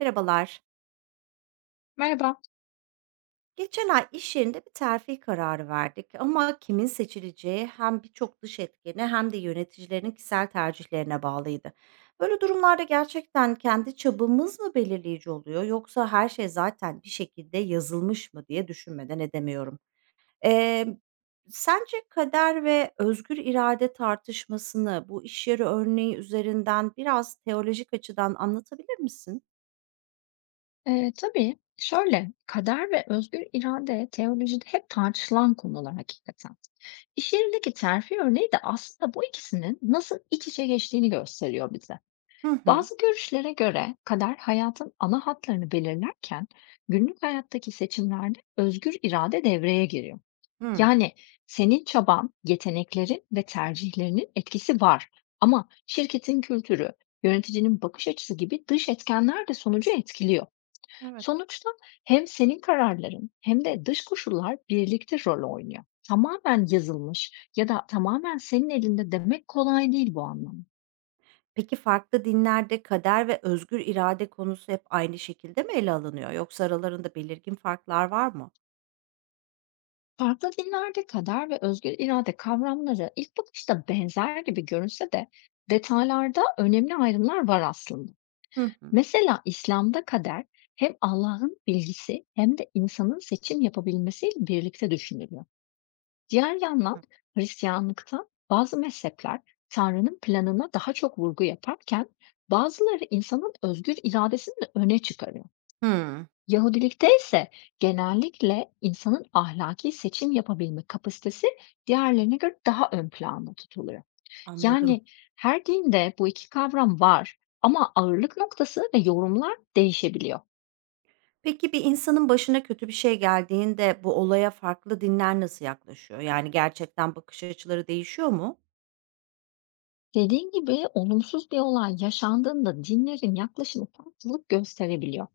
Merhabalar. Merhaba. Geçen ay iş yerinde bir terfi kararı verdik ama kimin seçileceği hem birçok dış etkene hem de yöneticilerin kişisel tercihlerine bağlıydı. Böyle durumlarda gerçekten kendi çabamız mı belirleyici oluyor yoksa her şey zaten bir şekilde yazılmış mı diye düşünmeden edemiyorum. Ee, Sence kader ve özgür irade tartışmasını bu iş yeri örneği üzerinden biraz teolojik açıdan anlatabilir misin? Tabii şöyle, kader ve özgür irade teolojide hep tartışılan konular hakikaten. İş yerindeki terfi örneği de aslında bu ikisinin nasıl iç içe geçtiğini gösteriyor bize. Hı hı. Bazı görüşlere göre kader hayatın ana hatlarını belirlerken günlük hayattaki seçimlerde özgür irade devreye giriyor. Hı. Yani senin çaban, yeteneklerin ve tercihlerinin etkisi var ama şirketin kültürü, yöneticinin bakış açısı gibi dış etkenler de sonucu etkiliyor. Evet. Sonuçta hem senin kararların hem de dış koşullar birlikte rol oynuyor. Tamamen yazılmış ya da tamamen senin elinde demek kolay değil bu anlamda. Peki farklı dinlerde kader ve özgür irade konusu hep aynı şekilde mi ele alınıyor yoksa aralarında belirgin farklar var mı? Farklı dinlerde kader ve özgür irade kavramları ilk bakışta benzer gibi görünse de detaylarda önemli ayrımlar var aslında. Hı hı. Mesela İslam'da kader hem Allah'ın bilgisi hem de insanın seçim yapabilmesiyle birlikte düşünülüyor. Diğer yandan Hı. Hristiyanlıkta bazı mezhepler Tanrı'nın planına daha çok vurgu yaparken bazıları insanın özgür iradesini de öne çıkarıyor. Hımm, Yahudilikte ise genellikle insanın ahlaki seçim yapabilme kapasitesi diğerlerine göre daha ön planda tutuluyor. anladım. Yani her dinde bu iki kavram var ama ağırlık noktası ve yorumlar değişebiliyor. Peki bir insanın başına kötü bir şey geldiğinde bu olaya farklı dinler nasıl yaklaşıyor? Yani gerçekten bakış açıları değişiyor mu? Dediğin gibi olumsuz bir olay yaşandığında dinlerin yaklaşımı farklılık gösterebiliyor.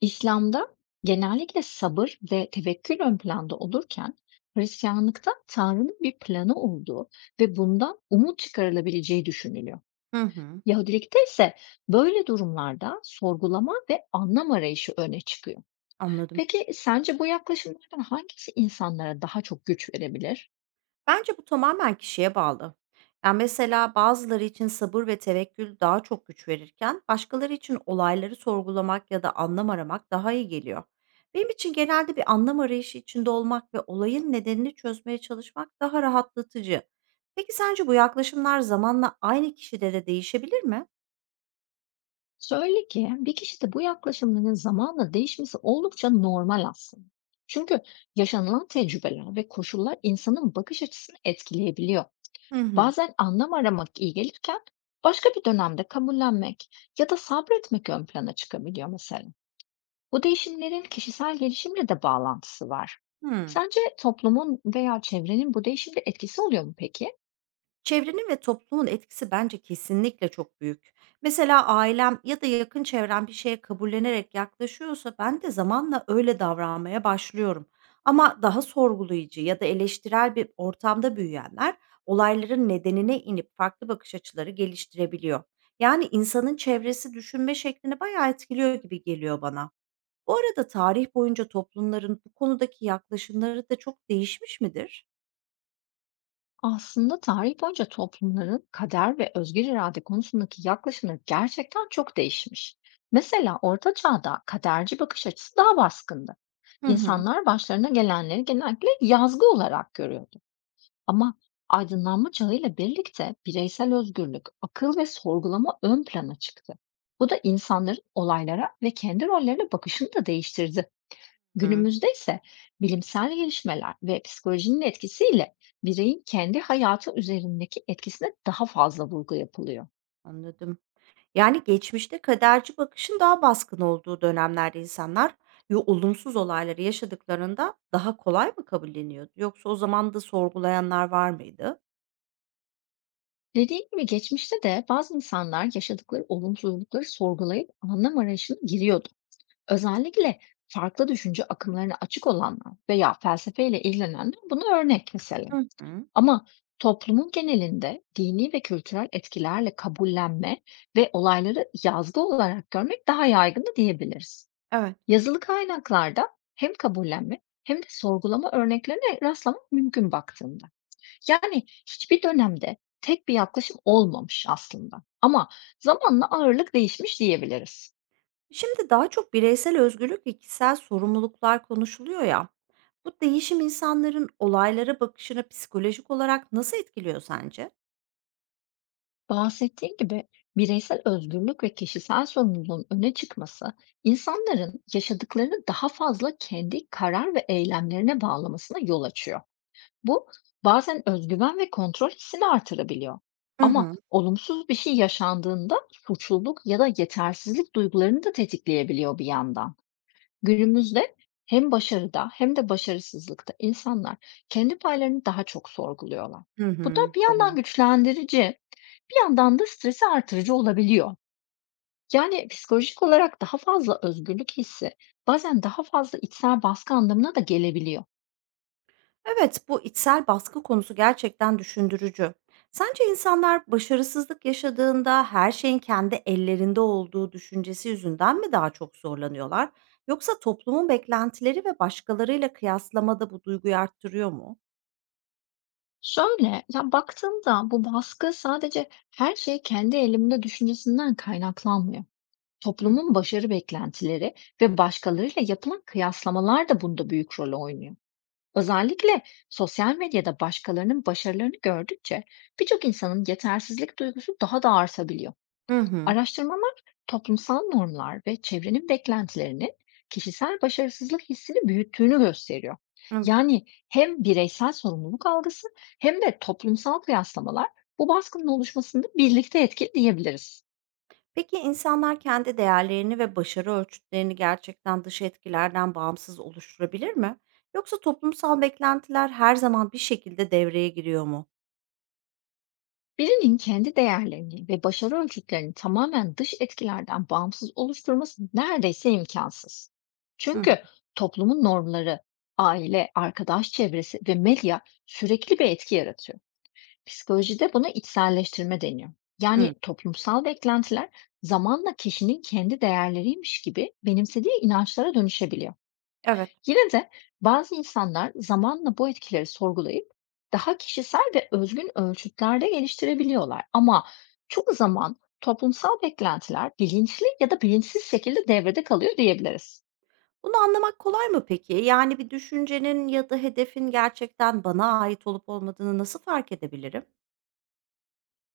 İslam'da genellikle sabır ve tevekkül ön planda olurken Hristiyanlıkta Tanrı'nın bir planı olduğu ve bundan umut çıkarılabileceği düşünülüyor. Hı hı, Yahudilikte ise böyle durumlarda sorgulama ve anlam arayışı öne çıkıyor. anladım. Peki sence bu yaklaşımlardan hangisi insanlara daha çok güç verebilir? Bence bu tamamen kişiye bağlı. Yani mesela bazıları için sabır ve tevekkül daha çok güç verirken başkaları için olayları sorgulamak ya da anlam aramak daha iyi geliyor. Benim için genelde bir anlam arayışı içinde olmak ve olayın nedenini çözmeye çalışmak daha rahatlatıcı. Peki sence bu yaklaşımlar zamanla aynı kişide de değişebilir mi? Söyle ki bir kişide bu yaklaşımların zamanla değişmesi oldukça normal aslında. Çünkü yaşanılan tecrübeler ve koşullar insanın bakış açısını etkileyebiliyor. Hı hı. Bazen anlam aramak iyi gelirken başka bir dönemde kabullenmek ya da sabretmek ön plana çıkabiliyor mesela. Bu değişimlerin kişisel gelişimle de bağlantısı var. Hmm. Sence toplumun veya çevrenin bu değişimde etkisi oluyor mu peki? Çevrenin ve toplumun etkisi bence kesinlikle çok büyük. Mesela ailem ya da yakın çevrem bir şeye kabullenerek yaklaşıyorsa ben de zamanla öyle davranmaya başlıyorum. Ama daha sorgulayıcı ya da eleştirel bir ortamda büyüyenler olayların nedenine inip farklı bakış açıları geliştirebiliyor. Yani insanın çevresi düşünme şeklini bayağı etkiliyor gibi geliyor bana. Bu arada tarih boyunca toplumların bu konudaki yaklaşımları da çok değişmiş midir? Aslında tarih boyunca toplumların kader ve özgür irade konusundaki yaklaşımları gerçekten çok değişmiş. Mesela Orta Çağ'da kaderci bakış açısı daha baskındı. Hı hı. İnsanlar başlarına gelenleri genellikle yazgı olarak görüyordu. Ama aydınlanma çağıyla birlikte bireysel özgürlük, akıl ve sorgulama ön plana çıktı. Bu da insanların olaylara ve kendi rollerine bakışını da değiştirdi. Hı, Günümüzde ise bilimsel gelişmeler ve psikolojinin etkisiyle bireyin kendi hayatı üzerindeki etkisine daha fazla vurgu yapılıyor. anladım. Yani, geçmişte kaderci bakışın daha baskın olduğu dönemlerde insanlar yo olumsuz olayları yaşadıklarında daha kolay mı kabulleniyordu yoksa o zaman da sorgulayanlar var mıydı? Dediğim gibi geçmişte de bazı insanlar yaşadıkları olumsuzlukları sorgulayıp anlam arayışına giriyordu. Özellikle farklı düşünce akımlarına açık olanlar veya felsefeyle ilgilenenler buna örnek mesela. Hı hı. Ama toplumun genelinde dini ve kültürel etkilerle kabullenme ve olayları yazgı olarak görmek daha yaygın da diyebiliriz. Evet. Yazılı kaynaklarda hem kabullenme hem de sorgulama örneklerine rastlamak mümkün baktığında. Yani hiçbir dönemde tek bir yaklaşım olmamış aslında. Ama zamanla ağırlık değişmiş diyebiliriz. Şimdi daha çok bireysel özgürlük ve kişisel sorumluluklar konuşuluyor ya, bu değişim insanların olaylara bakışını psikolojik olarak nasıl etkiliyor sence? Bahsettiğim gibi bireysel özgürlük ve kişisel sorumluluğun öne çıkması insanların yaşadıklarını daha fazla kendi karar ve eylemlerine bağlamasına yol açıyor. Bu bazen özgüven ve kontrol hissini artırabiliyor. Hı Ama hı. olumsuz bir şey yaşandığında suçluluk ya da yetersizlik duygularını da tetikleyebiliyor bir yandan. Günümüzde hem başarıda hem de başarısızlıkta insanlar kendi paylarını daha çok sorguluyorlar. Hı Bu da hı. bir Doğru. yandan güçlendirici, bir yandan da stresi artırıcı olabiliyor. Yani psikolojik olarak daha fazla özgürlük hissi bazen daha fazla içsel baskı anlamına da gelebiliyor. Evet, bu içsel baskı konusu gerçekten düşündürücü. Sence insanlar başarısızlık yaşadığında her şeyin kendi ellerinde olduğu düşüncesi yüzünden mi daha çok zorlanıyorlar? Yoksa toplumun beklentileri ve başkalarıyla kıyaslamada bu duyguyu arttırıyor mu? Şöyle, ya, baktığımda bu baskı sadece her şey kendi elimde düşüncesinden kaynaklanmıyor. Hı. Toplumun başarı beklentileri ve başkalarıyla yapılan kıyaslamalar da bunda büyük rol oynuyor. Özellikle sosyal medyada başkalarının başarılarını gördükçe birçok insanın yetersizlik duygusu daha da artabiliyor. Hı hı. Araştırmalar toplumsal normlar ve çevrenin beklentilerinin kişisel başarısızlık hissini büyüttüğünü gösteriyor. Evet. Yani hem bireysel sorumluluk algısı hem de toplumsal kıyaslamalar bu baskının oluşmasında birlikte etkili diyebiliriz. Peki insanlar kendi değerlerini ve başarı ölçütlerini gerçekten dış etkilerden bağımsız oluşturabilir mi? Yoksa toplumsal beklentiler her zaman bir şekilde devreye giriyor mu? Birinin kendi değerlerini ve başarı ölçütlerini tamamen dış etkilerden bağımsız oluşturması neredeyse imkansız. Hı hı. Çünkü toplumun normları, aile, arkadaş çevresi ve medya sürekli bir etki yaratıyor. Psikolojide buna içselleştirme deniyor. Hı. Yani toplumsal beklentiler zamanla kişinin kendi değerleriymiş gibi benimsediği inançlara dönüşebiliyor. Evet. Yine de bazı insanlar zamanla bu etkileri sorgulayıp daha kişisel ve özgün ölçütlerde geliştirebiliyorlar. Ama çok zaman toplumsal beklentiler bilinçli ya da bilinçsiz şekilde devrede kalıyor diyebiliriz. Bunu anlamak kolay mı peki? Yani bir düşüncenin ya da hedefin gerçekten bana ait olup olmadığını nasıl fark edebilirim?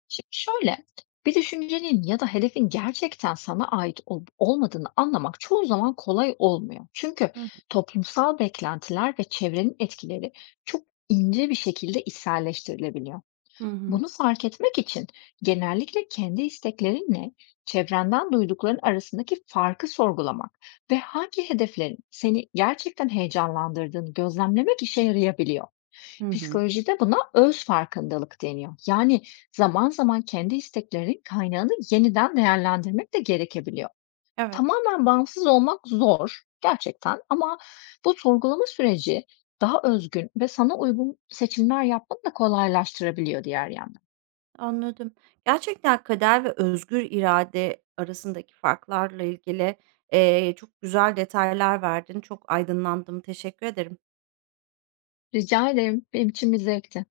Şimdi şöyle, bir düşüncenin ya da hedefin gerçekten sana ait olup olmadığını anlamak çoğu zaman kolay olmuyor. Çünkü Hı hı. toplumsal beklentiler ve çevrenin etkileri çok ince bir şekilde içselleştirilebiliyor. Hı hı. Bunu fark etmek için genellikle kendi isteklerinle çevrenden duydukların arasındaki farkı sorgulamak ve hangi hedeflerin seni gerçekten heyecanlandırdığını gözlemlemek işe yarayabiliyor. Hı. Psikolojide buna öz farkındalık deniyor. Yani zaman zaman kendi isteklerin kaynağını yeniden değerlendirmek de gerekebiliyor. Evet, Tamamen bağımsız olmak zor gerçekten ama bu sorgulama süreci daha özgün ve sana uygun seçimler yapmanı da kolaylaştırabiliyor diğer yandan. anladım. Gerçekten kader ve özgür irade arasındaki farklarla ilgili, çok güzel detaylar verdin. Çok aydınlandım. Teşekkür ederim. Rica ederim. Benim için bir zevkti.